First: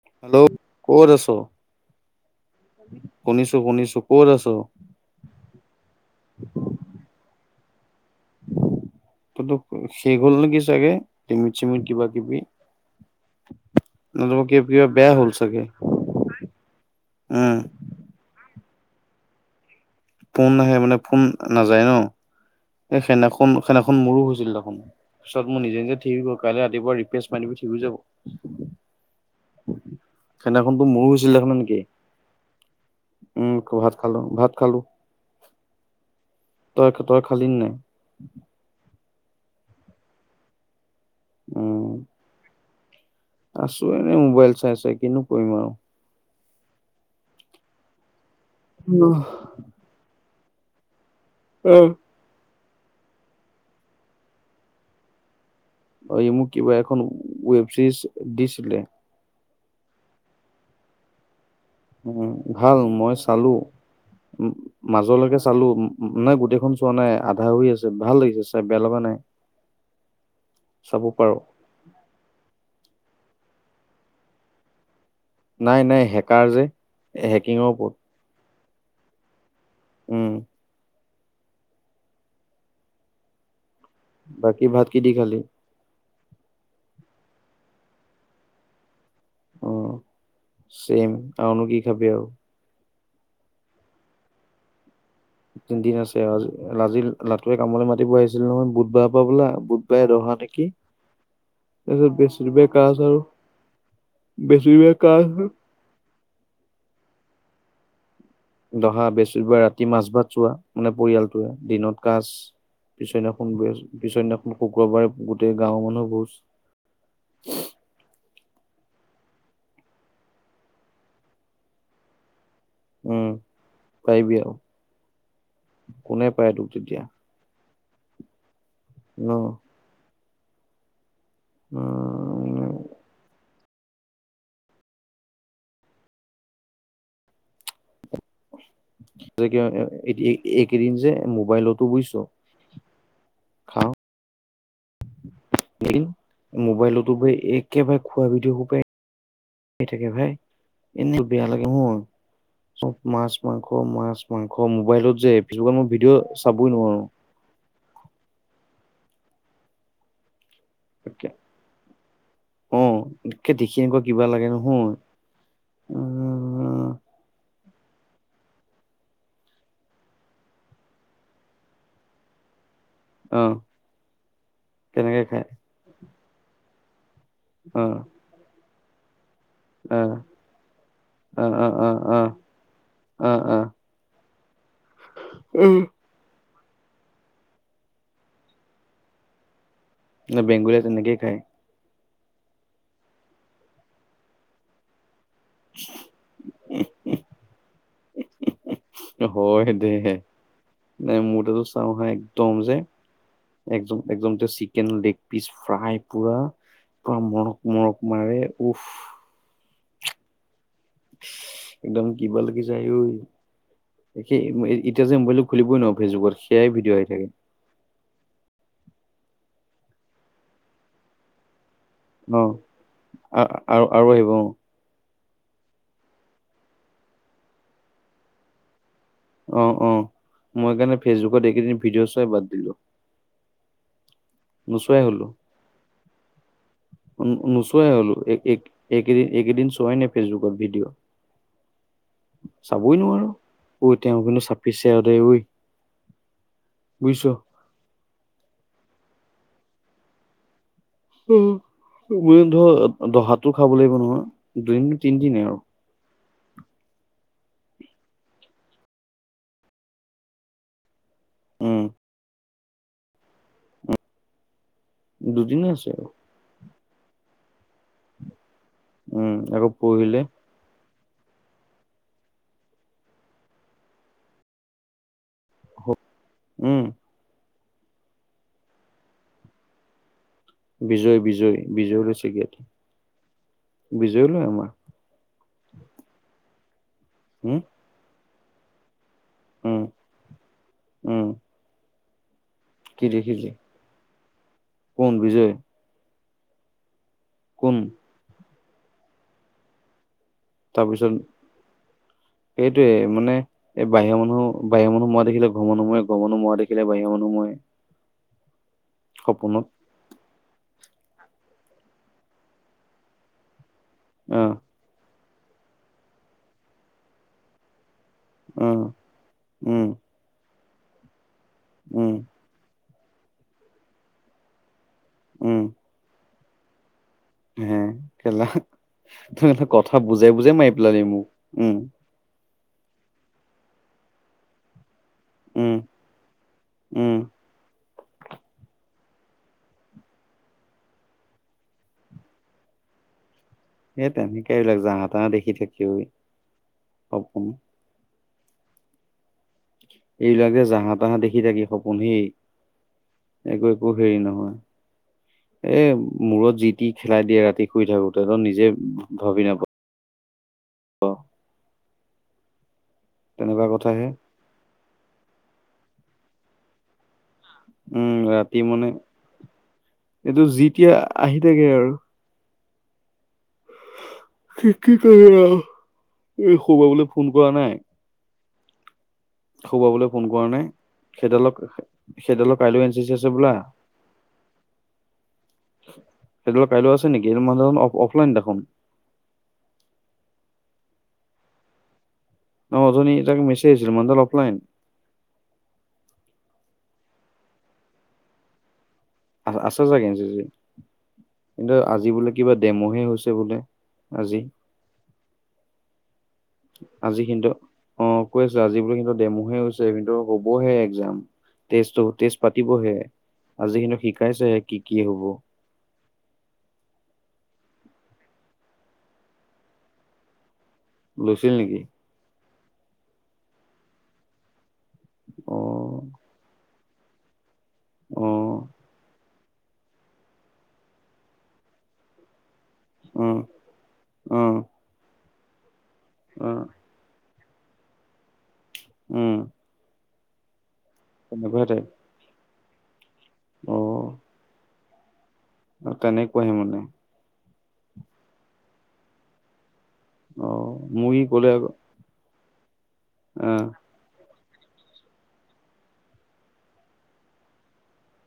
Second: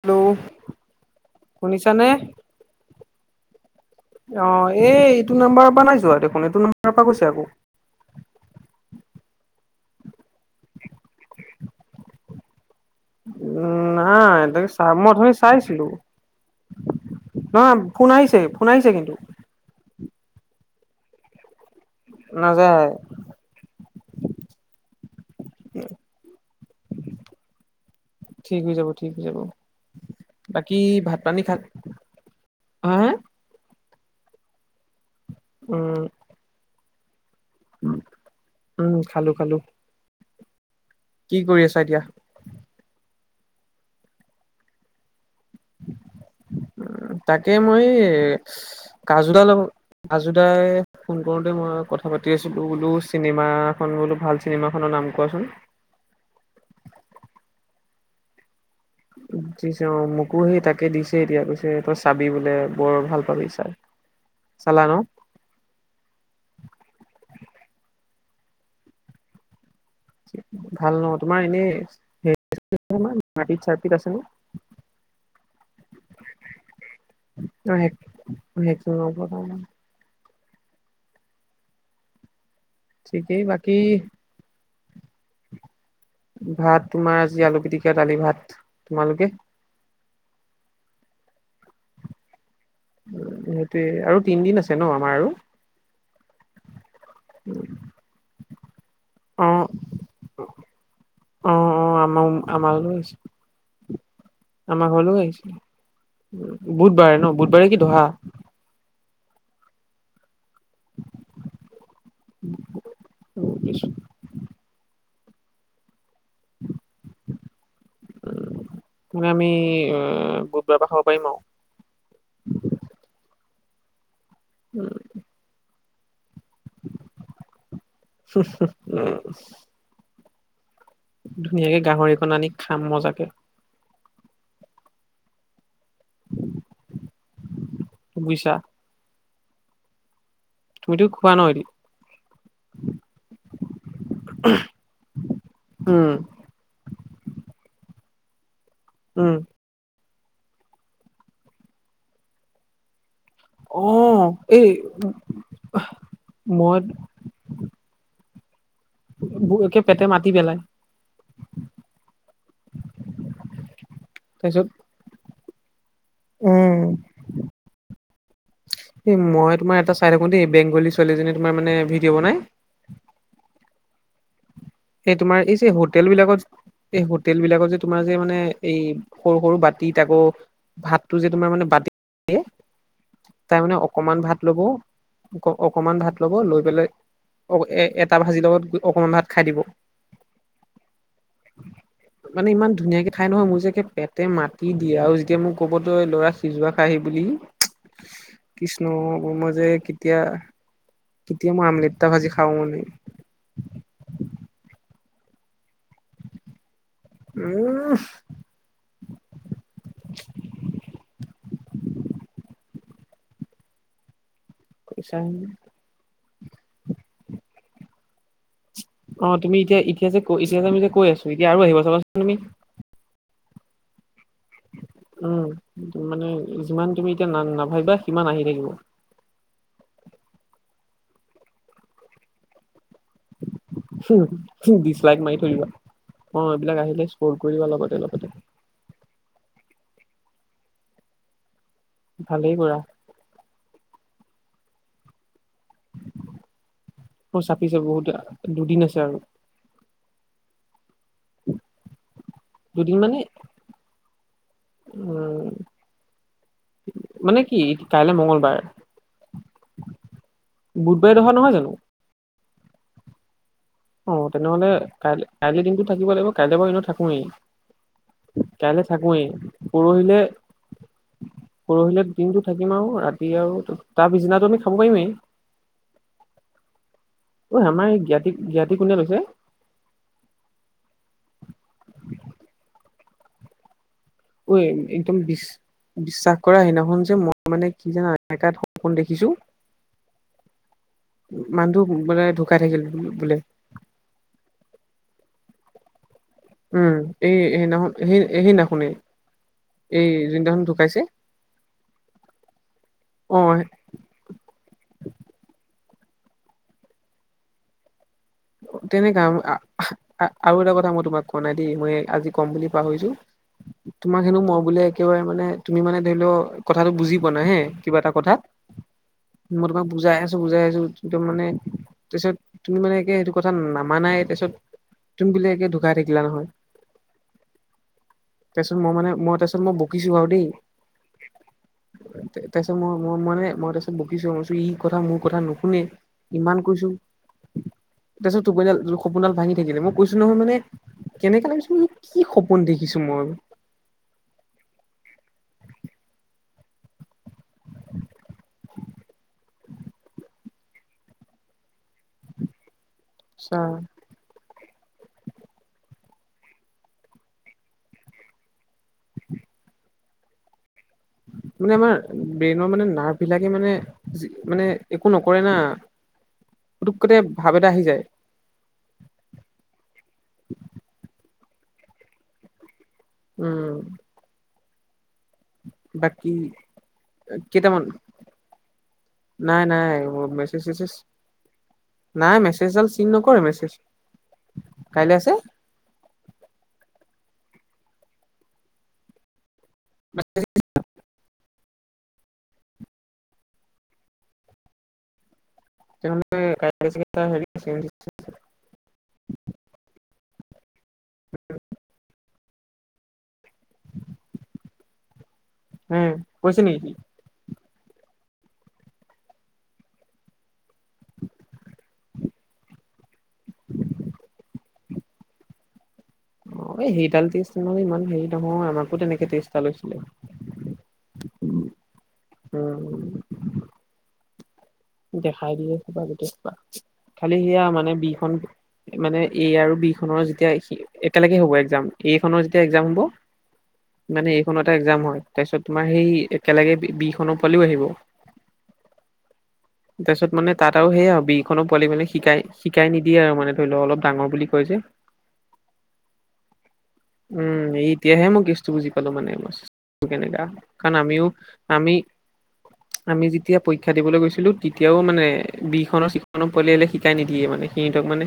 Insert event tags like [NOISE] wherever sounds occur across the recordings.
Hello, ক'ত আছ? শুনিছানে? শুনিছো শুনিছো ক'ত আছ? অ', এই ইটো নাম্বাৰৰ পৰা নাই যোৱা দেখোঁন এইটো নাম্বাৰৰ পৰা কৈছে আকৌ। ততো শেষ হ'ল নেকি চাগে, লিমিত-চিমিত কিবা কিবি। নাই নহবা এ কিবা কিবা চাহ মই বেয়া হ'ল অথনি চাগে চাইছিলোঁ। উম অ', ফোন আহিছে ফোন আহিছে কিন্তু। ফোন আহে মানে ফোন নাযায় ন? নাযায় এই সেইনাখন সেইনাখন মোৰো হৈছিল দেখোঁন, পিছত মোৰ নিজে-নিজে ঠিক হৈ গ'ল। কাইল্ ৰাতিপুৱা ৰিফ্ৰেছ মাৰিবি ঠিক হৈ যাব ঠিক হৈ যাব ঠিক হৈ যাব [INAUDIBLE] বাকী সেইনাখনটো মোৰো ভাত হৈছিল পানী দেখা নাই খাল নেকি? হা হা উম, খুব ভাত খালোঁ, ভাত খালোঁ। উম। তই-তই খালী নাই? খালোঁ-খালোঁ। কি কৰি আছা উম এতিয়া? আছো এনে মোবাইল চাই চাই কিনো কৰিম আৰু? উম, তাকে মই কাজু দাল লব কাজু দাই ফোন কৰোঁতে মই কথা পাতি আছিলোঁ বোলো চিনেমাখন বোলো ভাল চিনেমাখনৰ নাম কোৱাচোন? অ', ই মোক কিবা এখন ৱেব চিৰিজ দিছিলে। দিছে অ', মোকো সেই তাকে দিছে এতিয়া পিছ উম, ভাল মই চালো। চাই উম, চালা ন? মাজলৈকে চালো নাই গোটেইখন চোৱা নাই আধা হৈ আছে ভাল লাগিছে। চাই বেয়া লগা নাই। ভাল চাব নহ পাৰো তোমাৰ এনেই মাৰপিত চাৰপিত আছে নে? নাই নাই হেকাৰ যে হেকিঙৰ ওপৰত। অ' সেইটো ন' তাৰমানে? উম, ঠিকেই বাকি বাকী ভাত কি দি খালি? ভাত তোমাৰ আজি আলু পিটিকা দালি ভাত তোমালোকে? অ', চেম আৰুনো কি খাবি আৰু? সেইটোয়ে আৰু তিনদিন আছে ন? আমাৰ আৰু? তিনদিন আছে আজি আজি লাটুৱে কামলৈ মাতিব আহিছিল নহয় বুধবাৰৰ পৰা বলা অ', বুধবাৰে দহ মানে কি অ', অ', তাৰপিছত আমাৰ বৃহস্পতিবাৰে আমাৰলৈ কাজ আহিছে। আৰু। আমাৰ বৃহস্পতিবাৰে ঘৰলৈ ক্লাছ আহিছে বুধবাৰে ন' বুধবাৰে কি দহা? দহা বৃহস্পতিবাৰে ৰাতি মাছ ভাত চোৱা। মানে পৰিয়ালটোৱে দিনত কাচ, পিছদিনাখন পিছৰদিনাখন শুক্ৰবাৰে গোটেই গাঁৱৰ মানুহ বুজ মে আমি অ', বুধবাৰ পৰা খাব পাৰিম আৰু। উম, পাৰিবি আৰু কোনে পায় তোক তেতিয়া। ন উম, ধুনীয়াকে গাহৰিখন আনি খাম মজাকে। বুজিছা? [UNINTELLIGIBLE] এ এইকেইদিন তুমিতো যে খোৱা ন এদিন? মোবাইলতো বুজিছো খাওঁ। এইকিদিন উম, মোবাইলটো বোলো একেবাৰে খোৱা ভিডিঅ' খোপাই উম, থাকে ভাই এনে বেয়া লাগে মোৰ চব মাছ মাংস, মাছ অ', মাংস এই মোবাইলত যে কিছুমান যে মই ভিডিঅ' চাবই মই নোৱাৰো। [INAUDIBLE] একে পেটে মাতি পেলাই। তাকে অ', তকে দেখি এনেকুৱা কিবা লাগে তাৰপিছত নহয়। উম, [INAUDIBLE] এ মই তোমাৰ এটা চাই থাকো দেই বেংগলী ছোৱালীজনী তোমাৰ মানে ভিডিঅ' বনাই। অ', এই তোমাৰ এই যে হোটেল বিলাকত, এই হোটেল বিলাকত যে আহ তোমাৰ যে মানে এই সৰু সৰু বাতিত আহ আকৌ ভাতটো যে তোমাৰ আহ মানে আহ বাতি আহ আহ দে আহ তাৰ আহ মানে অকমান ভাত ল'ব অ, উম অকমান ভাত ল'ব লৈ বলে অ', এ এটা ভাজিৰ লগত অকমান ভাত খাই দিব। নে বেগুলীয়ে তেনেকেই খাই। মানে ইমান ধুনীয়াকে খাই নহয় মোৰ যে একে পেটে মাতি দিয়ে আৰু এতিয়া মোক ক'বতো এই ল'ৰা সিজোৱা খাইাহি বুলি কৃষ্ণ মই যে হয় দে কেতিয়া? নাই কিতিয়া আমলেট ভাজি খাওঁ মান একজন একজন তেওঁ [UNINTELLIGIBLE] চিকেন লেগ পিচ ফ্ৰাই পুৰা, পুৰা মৰক উম মৰক মাৰি, উফ! একদম কিবা লাগে যায় ঐ। সেই এতিয়া যে পইচা মোবাইলটো খুলিবই নোৱাৰোঁ ফেচবুকত, সেয়াই ভিডিঅ' আহি থাকে। অ', তুমি এতিয়া ইতিয়া ইতিয়া আমি যে কৈ আছো এতিয়া আৰু আহিবা চাবাচোন তুমি। আৰু-আৰু আহিব অ'। উম, মানে যিমান তুমি এতিয়া না-নাভাবিবা সিমান আহি থাকিব। অ', অ', মই কাৰণে ফেচবুকত এইকেইদিন ভিডিঅ' চোৱাই বাদ দিলো। নোচোৱাই ডিছ লাইক হলো মাৰি থৈ দিবা। অ এইবিলাক আহিলে স্ক্ৰল কৰি দিবা নোচোৱাই লগতে হ'লো, লগতে এ-একেদিন একেদিন চোৱাই নাই। ফেচবুকত ভিডিঅ', ভালেই কৰা চাবই নোৱাৰো তেওঁ কিন্তু পিছেদ [UNINTELLIGIBLE] উ অ', চাপিছে বহুতে, দুদিন আছে আৰু। উম। মই ধৰ দুদিন মানে দহাটো খাব লাগিব নহয়, দুদিন উম তিনিদনে আৰু। [INAUDIBLE] মানে কি কাইলে মঙ্গলবাৰ, বুধবাৰে দহা নহয় জানো? উম অ', তেনেহ'লে কাই-কাইলৈ দুদিনে দিনটো আছে আৰু থাকিব লাগিব, কাইলে বাৰু এনেও থাকোয়েই। কাইলৈ উম আকৌ থাকোৱেই, পৰহিলে পৰহিলে দিনটো থাকিম আৰু ৰাতি আৰু তাৰ পিছদিনাটো আমি খাব পাৰিমেই। উম ঐ আমাৰ এই জ্ঞাতি-জ্ঞাতি কোনে লৈছে? বিজয়-বিজয়-বিজয় লৈছে জ্ঞাতি। ঐ, একদম বিশ-বিশ্বাস কৰা, সেইদিনাখন যে মই উম মানে কি জানা [UNINTELLIGIBLE] সপোন দেখি ছো, উম উম মানুহটো মানে ঢুক কায় থাকিল কি বোলে। দেখিলি কোন বিজয় উম', এই কোন সেইদিনাখন সেই-সেইদিনাখনেই, এই জন ঢুকাইছে সেইটোয়েই মানে, অ এই বাহিৰৰ মানুহ বাহিৰৰ মানুহ মৰা দেখিলে ঘৰৰ মানুহ মৰে ঘৰৰ মানুহ মৰা দেখিলে বাহিৰা মানুহ মৰে। তেনেকা, সপোনত আম-আ-আ-আ আৰু এটা কথা মই তোমাক কোৱা নাই দেই, মই আজি ক'ম বুলি পাহৰিছোঁ তোমাক অ হেনো মই বোলে একেবাৰে মানে তুমি মানে ধৰি লওঁ, কথাটো বুজি পোৱা নাই হে কিবা এটা কথা অ মই উম তোমাক বুজাই আছোঁ বুজাই আছোঁ একদম মানে উম তাৰপিছত তুমি মানে একে সেইটো কথা নামানাই তাৰপিছত, তুমি বোলে উম একে ঢুকাই থাকিলা নহয়। হে? কেলা। তাৰপিছত মই মানে মই ত তাৰপিছত [UNINTELLIGIBLE] মই কথা বকিছো আৰু বুজাই দেই বুজাই মাৰি পেলালি মোক উম'। তাৰপিছত মই-মই মানে মই তাৰপিছত বকিছোঁ মই কৈছোঁ ই কথা মোৰ কথা উম নুশুনেই, ইমান কৈছোঁ। উম তাৰপিছত টোপনিডাল সপোনডাল ভাঙি থাকিলে, মই কৈছোঁ নহয় মানে কেনেকা লাগিছে মানে কি সপোন দেখিছোঁ মই? এহ্, তেনেকে এইবিলাক যাহা তাহা দেখি থাকে ঐ, সপোন এইবিলাক যে জাহা তাহা দেখি থাকে সপোন সি চা একো-একো হেৰি নহয়। এই মূৰত যি তি খেলাই দিয়ে ৰাতি শুই থাকোতে, তই নিজে ভাবি নাপা অ'। মানে আমাৰ ব্ৰেইনৰ মানে নাৰ্ভবিলাকে মানে কথাহে যি মানে একো নকৰে না পুতুকতে ভাৱ এটা আহি যায় উম' ৰাতি মানে, এইটো যি তি আহি থাকে আৰু উম'। কি-কি কৰিবা আৰু, বাকী ই শুব গ'লে ফোন কৰা নাই? নাই-নাই খোবাবলৈ ফোন কৰা মেছেজ নাই চছেছ সেইডালক নাই, সেইডালৰ কাইলৈ মেছেজডাল এন চি চিন চি আছে নকৰে, বোলা মেছেজ। কাইলে আছে। সেইটো কাইলৈ আছে নেকি? সেইটো মানুহজন দেখোন অফ-অফলাইন দেখোন। [UNINTELLIGIBLE] মই অথনি তাক মেছেজ দিছিলোঁ, মানুহজন অ'ফলাইন। তাৰ মানে [UNINTELLIGIBLE] হেৰি। আ-আছে চাগে জেজে [UNINTELLIGIBLE] কিন্তু আজি বোলে কিবা ডেম'হে হৈছে বোলে, আজি। অহ্। আজি কিন্তু অ' কৈ আছে আজি বোলে কিবা ডেম'হে হৈছে। কিন্তু হ'বহে এগ্জাম। টেষ্টটো, টেষ্ট পাতিবহে। আজি কিন্তু শিকাইছেহে কি কি হব। অ', এই সেইডাল টেষ্ট মানে ইমান হেৰি নহয়। আমাকো তেনেকে টেষ্ট এটা লৈছিলে। লৈছিল নেকি? উম', দেখাই অ দিয়ে এইসোপা গোটেইসোপা। খালি সেয়া মানে বি অ খন মানে এ আৰু বি খনৰ যেতিয়া এখি একেলগে হ'ব এগ্জাম। এ খনৰ যে তিয়া এগ্জাম হ'ব, অ মানে অ এ খন এটা এগ্জাম হয়। তাৰপিছত তোমাৰ সেই অ একেলগে বি-বি খনো কালিও আহিব। উম', তাৰপিছত মানে তাত আৰু সেয় আৰু বি খনো তেনেকুৱাই টাইপ [UNINTELLIGIBLE] শিকাই-শিকাই নি দিয়ে আৰু মানে ধৰি লওক অলপ ডাঙৰ বুলি কৈ যে আৰু তেনেক কুৱহে মানে উম এতিয়াহে মই কেচতো বুজি পালো মানে কেনেকা অ কাৰণ মোক ই আমিও ক'লে আকৌ আমি আমি যেতিয়া আহ পৰীক্ষা দিবলৈ গৈছিলো তেতিয়াও মানে বিখনৰ চিখননৰ পোৱলিয়িলে শিকাই নিদিয়ে মানে সিহঁতক মানে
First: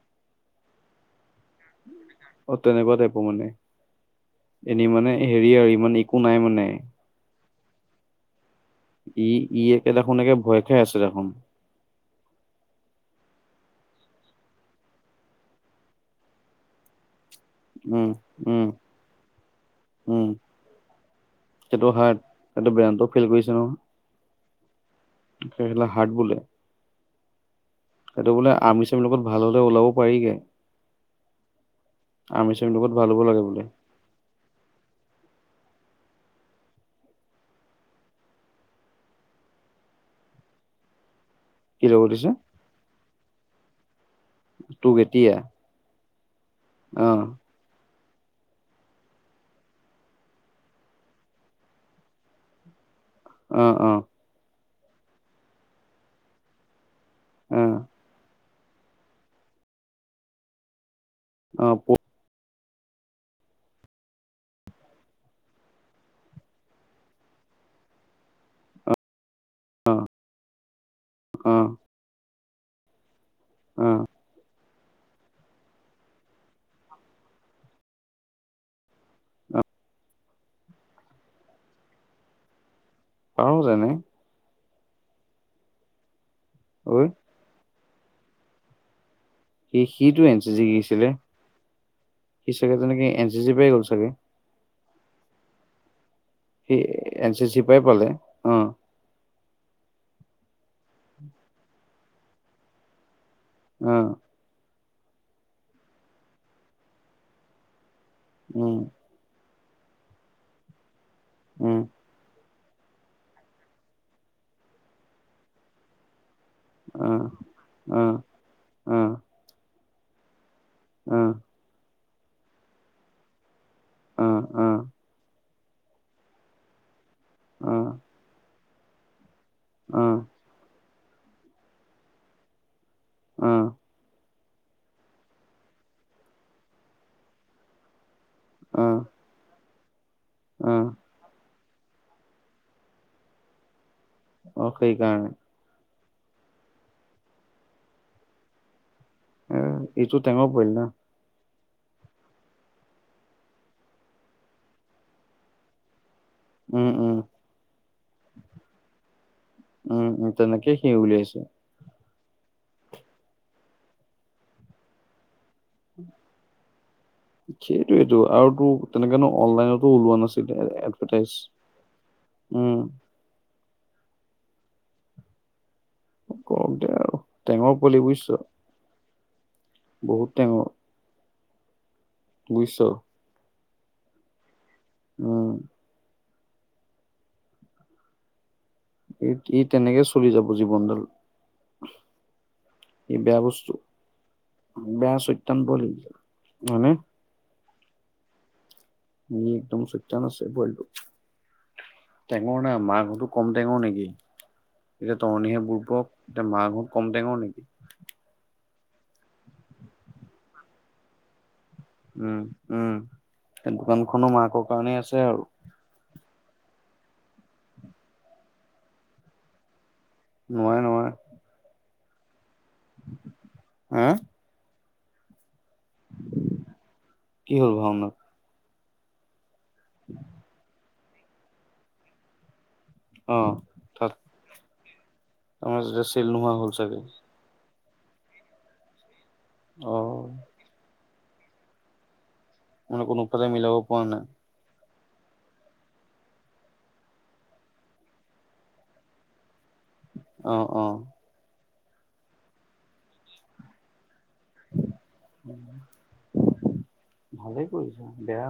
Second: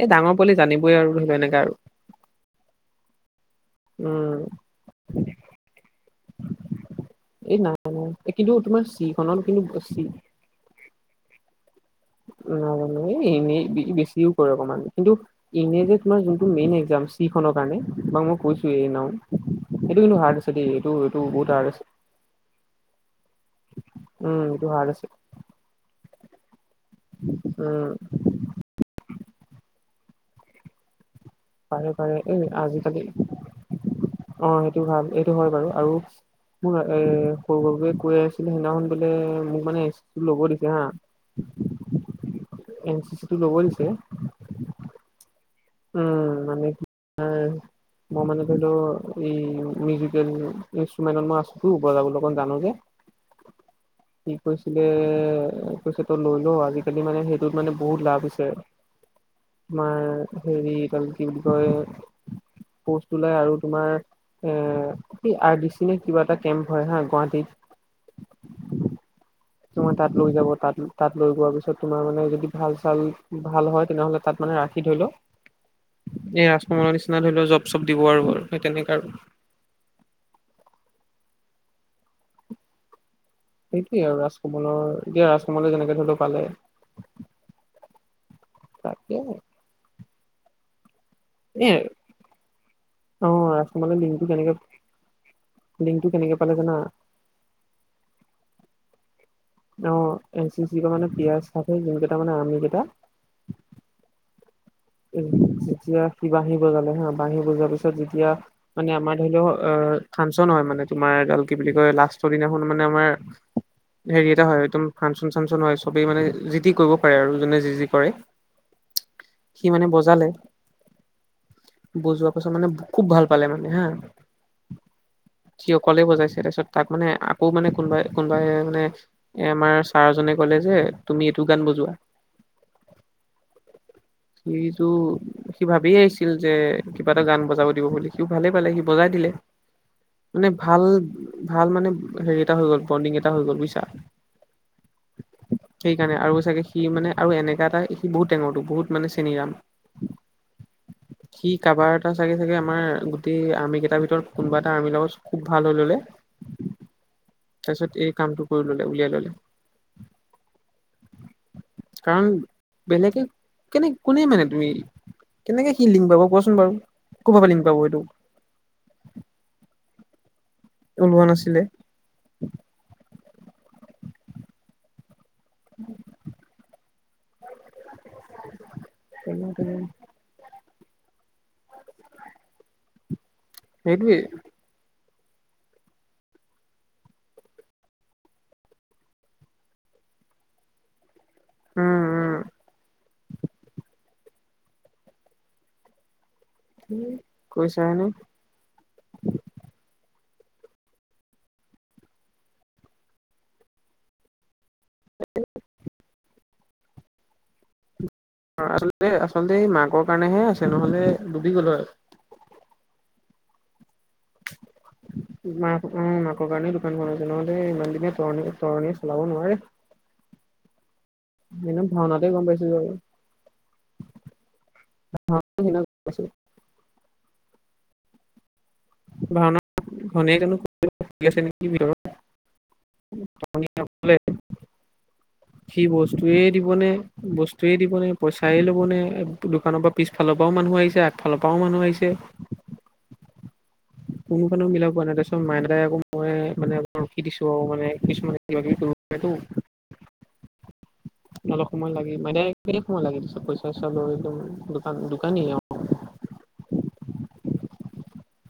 এ ডাঙৰ বুলি জানিবই আৰু ধৰি লও এনেককা আৰু অ তেনেকুৱা টাইপো মানে উম এনেই মানে হেৰি আৰু ইমান একো নাই মানে এই নাই নাই এই কিন্তু তোমাৰ চিখনতো কিন্তু চি ঠিকে আছে দেখোন। নাজানো এনেই বেছিও কৰে অকমান কিন্তু এনে যে তোমাৰ যোনটো মেইন এক্জাম। কিখনৰ কাৰণে উম বা মই উম কৈছো এই নও সেইটো কিন্তু উম হাৰ্ড আছে দেই এইটো এইটো বহুত হাৰ্ড আছে এইটো বেয়ানটো ফিল কৰিছে নহয়। উম এইটো হাৰ্ড আছে লে হাট বোলে। উম সেইটো বোলে আমৰিচামিৰ লগত ভাল হলে ওলাব পাৰিগে পাৰে পাৰে এই আৰ্মি চাৰ্মিৰ লগত আজিকালি ভাল হ'ব লাগে বোলে অ সেইটো ভাল এইটো হয় বাৰু আৰু উ মোৰ এ সৰুভৱে কৈ আছিলে সেইদিনাখন বোলে মোক মানে ল'ব দিছে হা কি [UNINTELLIGIBLE] কৰি দিছে? এন চি চি টো ল'ব দিছে। তোক এতিয়া উম আনে অ উম, মই মানে ধৰি লও এই মিউজিকেল ইনষ্ট্ৰুমেন্টত মই আছোতো বজাবলৈ অকন জানো যে, অ, অ, আ কৈছে তই লৈ ল আজিকালি মানে সেইটোত অ মানে বহুত লাভ হৈছে। আমাৰ হেৰি ত কি বুলি অ কয়? পোষ্ট ওলাই আৰু তোমাৰ এ আৰ ডি চি নে কিবা এটা কেম্প হয় হা গুৱাহাটীত অ' তোমাৰ তাত লৈ যাব, তাত তাত লৈ যোৱা অ পিছত তোমাৰ মানে যদি ভাল চাল ভাল অ হয় তেনেহ'লে তাত মানে ৰাখি ধৰি ল এ ৰাজকমলৰ নিচিনা ধৰি ল জব চব দিব আৰু, সেই তেনেকা আৰু। পাৰ যেনে সেইটোয়ে আৰু, ৰাজকমলৰ এতিয়া ৰাজকমলে যেনেকে ধৰি ল পালে। ঐ তাকে সি সিটো এন চি চি শিকিছিলে। এ সি চাগে এন চি চি পাই গ'ল চাগে। নি [UNINTELLIGIBLE] সি এন চি চিৰ পাই পালে। অ' অ' এন চি চি পা মানে পিযাৰ্চ চাকৰি যোন কেইটা মানে আৰ্মি কেইটা। আহ উম যেতিয়া সি বাঁহী বজালে হা বাঁহী বজোৱাৰ পিছত যেতিয়া উম মানে আমাৰ ধৰি লওঁ অ' ফাংচন হয় মানে, তোমাৰ এডাল কি বুলি উম কয় লাষ্টৰ দিনা শুন মানে আমাৰ হেৰি এটা হয়, তো ফাংচন চাংচন হয়। চবেই মানে যি তি যি কৰিব অ পাৰে, আৰু যোনে যি যি অ কৰে সি মানে বজালে আহ বজোৱাৰ পাছত মানে খুব ভাল পালে মানে আহ আহ যি অকলে বজাইছে, তাৰপিছত তাক মানে আকৌ মানে কোনোবাই অ কোনোবাই মানে এ আমাৰ ছাৰজনে ক'লে যে তুমি এইটো গান বজোৱা। অ অ সিটো সি ভাবিয়ে আহিছিল যে কিবা এটা গান বজাব দিব বুলি। সিওঁ ভালে পালে, সি বজাই দিলে। মানে অ ভাল ভাল মানে হেৰি এটা হৈ গ'ল বণ্ডিং এটা হৈ গ'ল বুজিছা। অ' সেইকাৰণে। সেইকাৰণে, আৰু চাগে সি মানে আৰু এনেকা এটা সি বহুত টেঙৰটো বহুত মানে চেনিৰাম ইটো টেঙৰ পোৱালি না। সি কাৰোবাৰ এটা চাগে চাগে আমাৰ গোটেই আৰ্মি কেইটাৰ ভিতৰত কোনোবা এটা আৰ্মিৰ লগত খুব ভাল হৈ ল'লে উম উম তাৰপিছত এই কামটো কৰি ল'লে উলিয়াই ল'লে। উম উম তেনেকে সি উলিয়াইছে কাৰণ বেলেগে কেনে কোনে মানে তুমি কেনেকে সি লিংক পাব কোৱাচোন বাৰু। ক'ৰবাৰ পৰা লিংক পাব এইটো সেইটোয়টো আৰু তোৰ তেনেকেনো অ'নলাইনতো ওলোৱা নাছিল। ওলোৱা এডভেৰটাইছ। নাছিলে উম উম [UNINTELLIGIBLE] কৰক দে আৰু টেঙৰ পোৱালি বুজিছ সেইটোৱে বহুত টেঙৰ। বুজিছ সেইটোয়ে। উম ই ই তেনেকে চলি যাব জীৱনডাল। উম ই বেয়া বস্তু, বেয়া চৈতান পোৱালি এইবিলাক। কৈ চাহনে? চইতান আছে পোৱালিতো টেঙৰ না মাকহ'তো কম টেঙৰ নেকি? এতিয়া তৰণিহে বুুৰ্বক এতিয়া মাকহ'ত কম টেঙৰ নেকি? আচলতে আচলতে এই মাকৰ কাৰণেহে আছে নহলে ডুবি গ'ল হয়। উম উম সেই দোকানখনো মাকৰ কাৰণেই আছে আৰু। মাক উম মাকৰ কাৰণে দোকানখন আছে, নহ'লে ইমান দিনে তৰনি তৰনিয়ে চলাব নোৱাৰে। নোৱাৰে নোৱাৰে এনে ভাওনাতে গম পাইছো হা বাৰু [INAUDIBLE] কি হ'ল ভাওনাত? ভাওনা ঘনীয়ে [INAUDIBLE] আছে নেকি ভিতৰত অ তাত [INAUDIBLE] আমাৰ কি যেতিয়া চেল বস্তুয়ে নোহোৱা হ'ল দিবনে চাগে বস্তু বস্তুয়ে দিবনেে পইচাই ল'বনে দোকানৰ অ পৰা পিছফালৰ পৰাও মানুহ আহিছে আ ফালৰ পৰাও মানুহ আহিছে মানে কোনোফালে মিলাব পৰা নাই। [INAUDIBLE] মাইনাই আকৌ মই মানে ৰখি দিছো আৰু মানে কিছুমানে কিবা কিবি কৰিব পাৰেতো অ, অ, অলপ সময় লাগি মানে সময় লাগি দিছে পইচা চইচা লৈ উম দোকান দোকানী ভালে কৰিছা বেয়া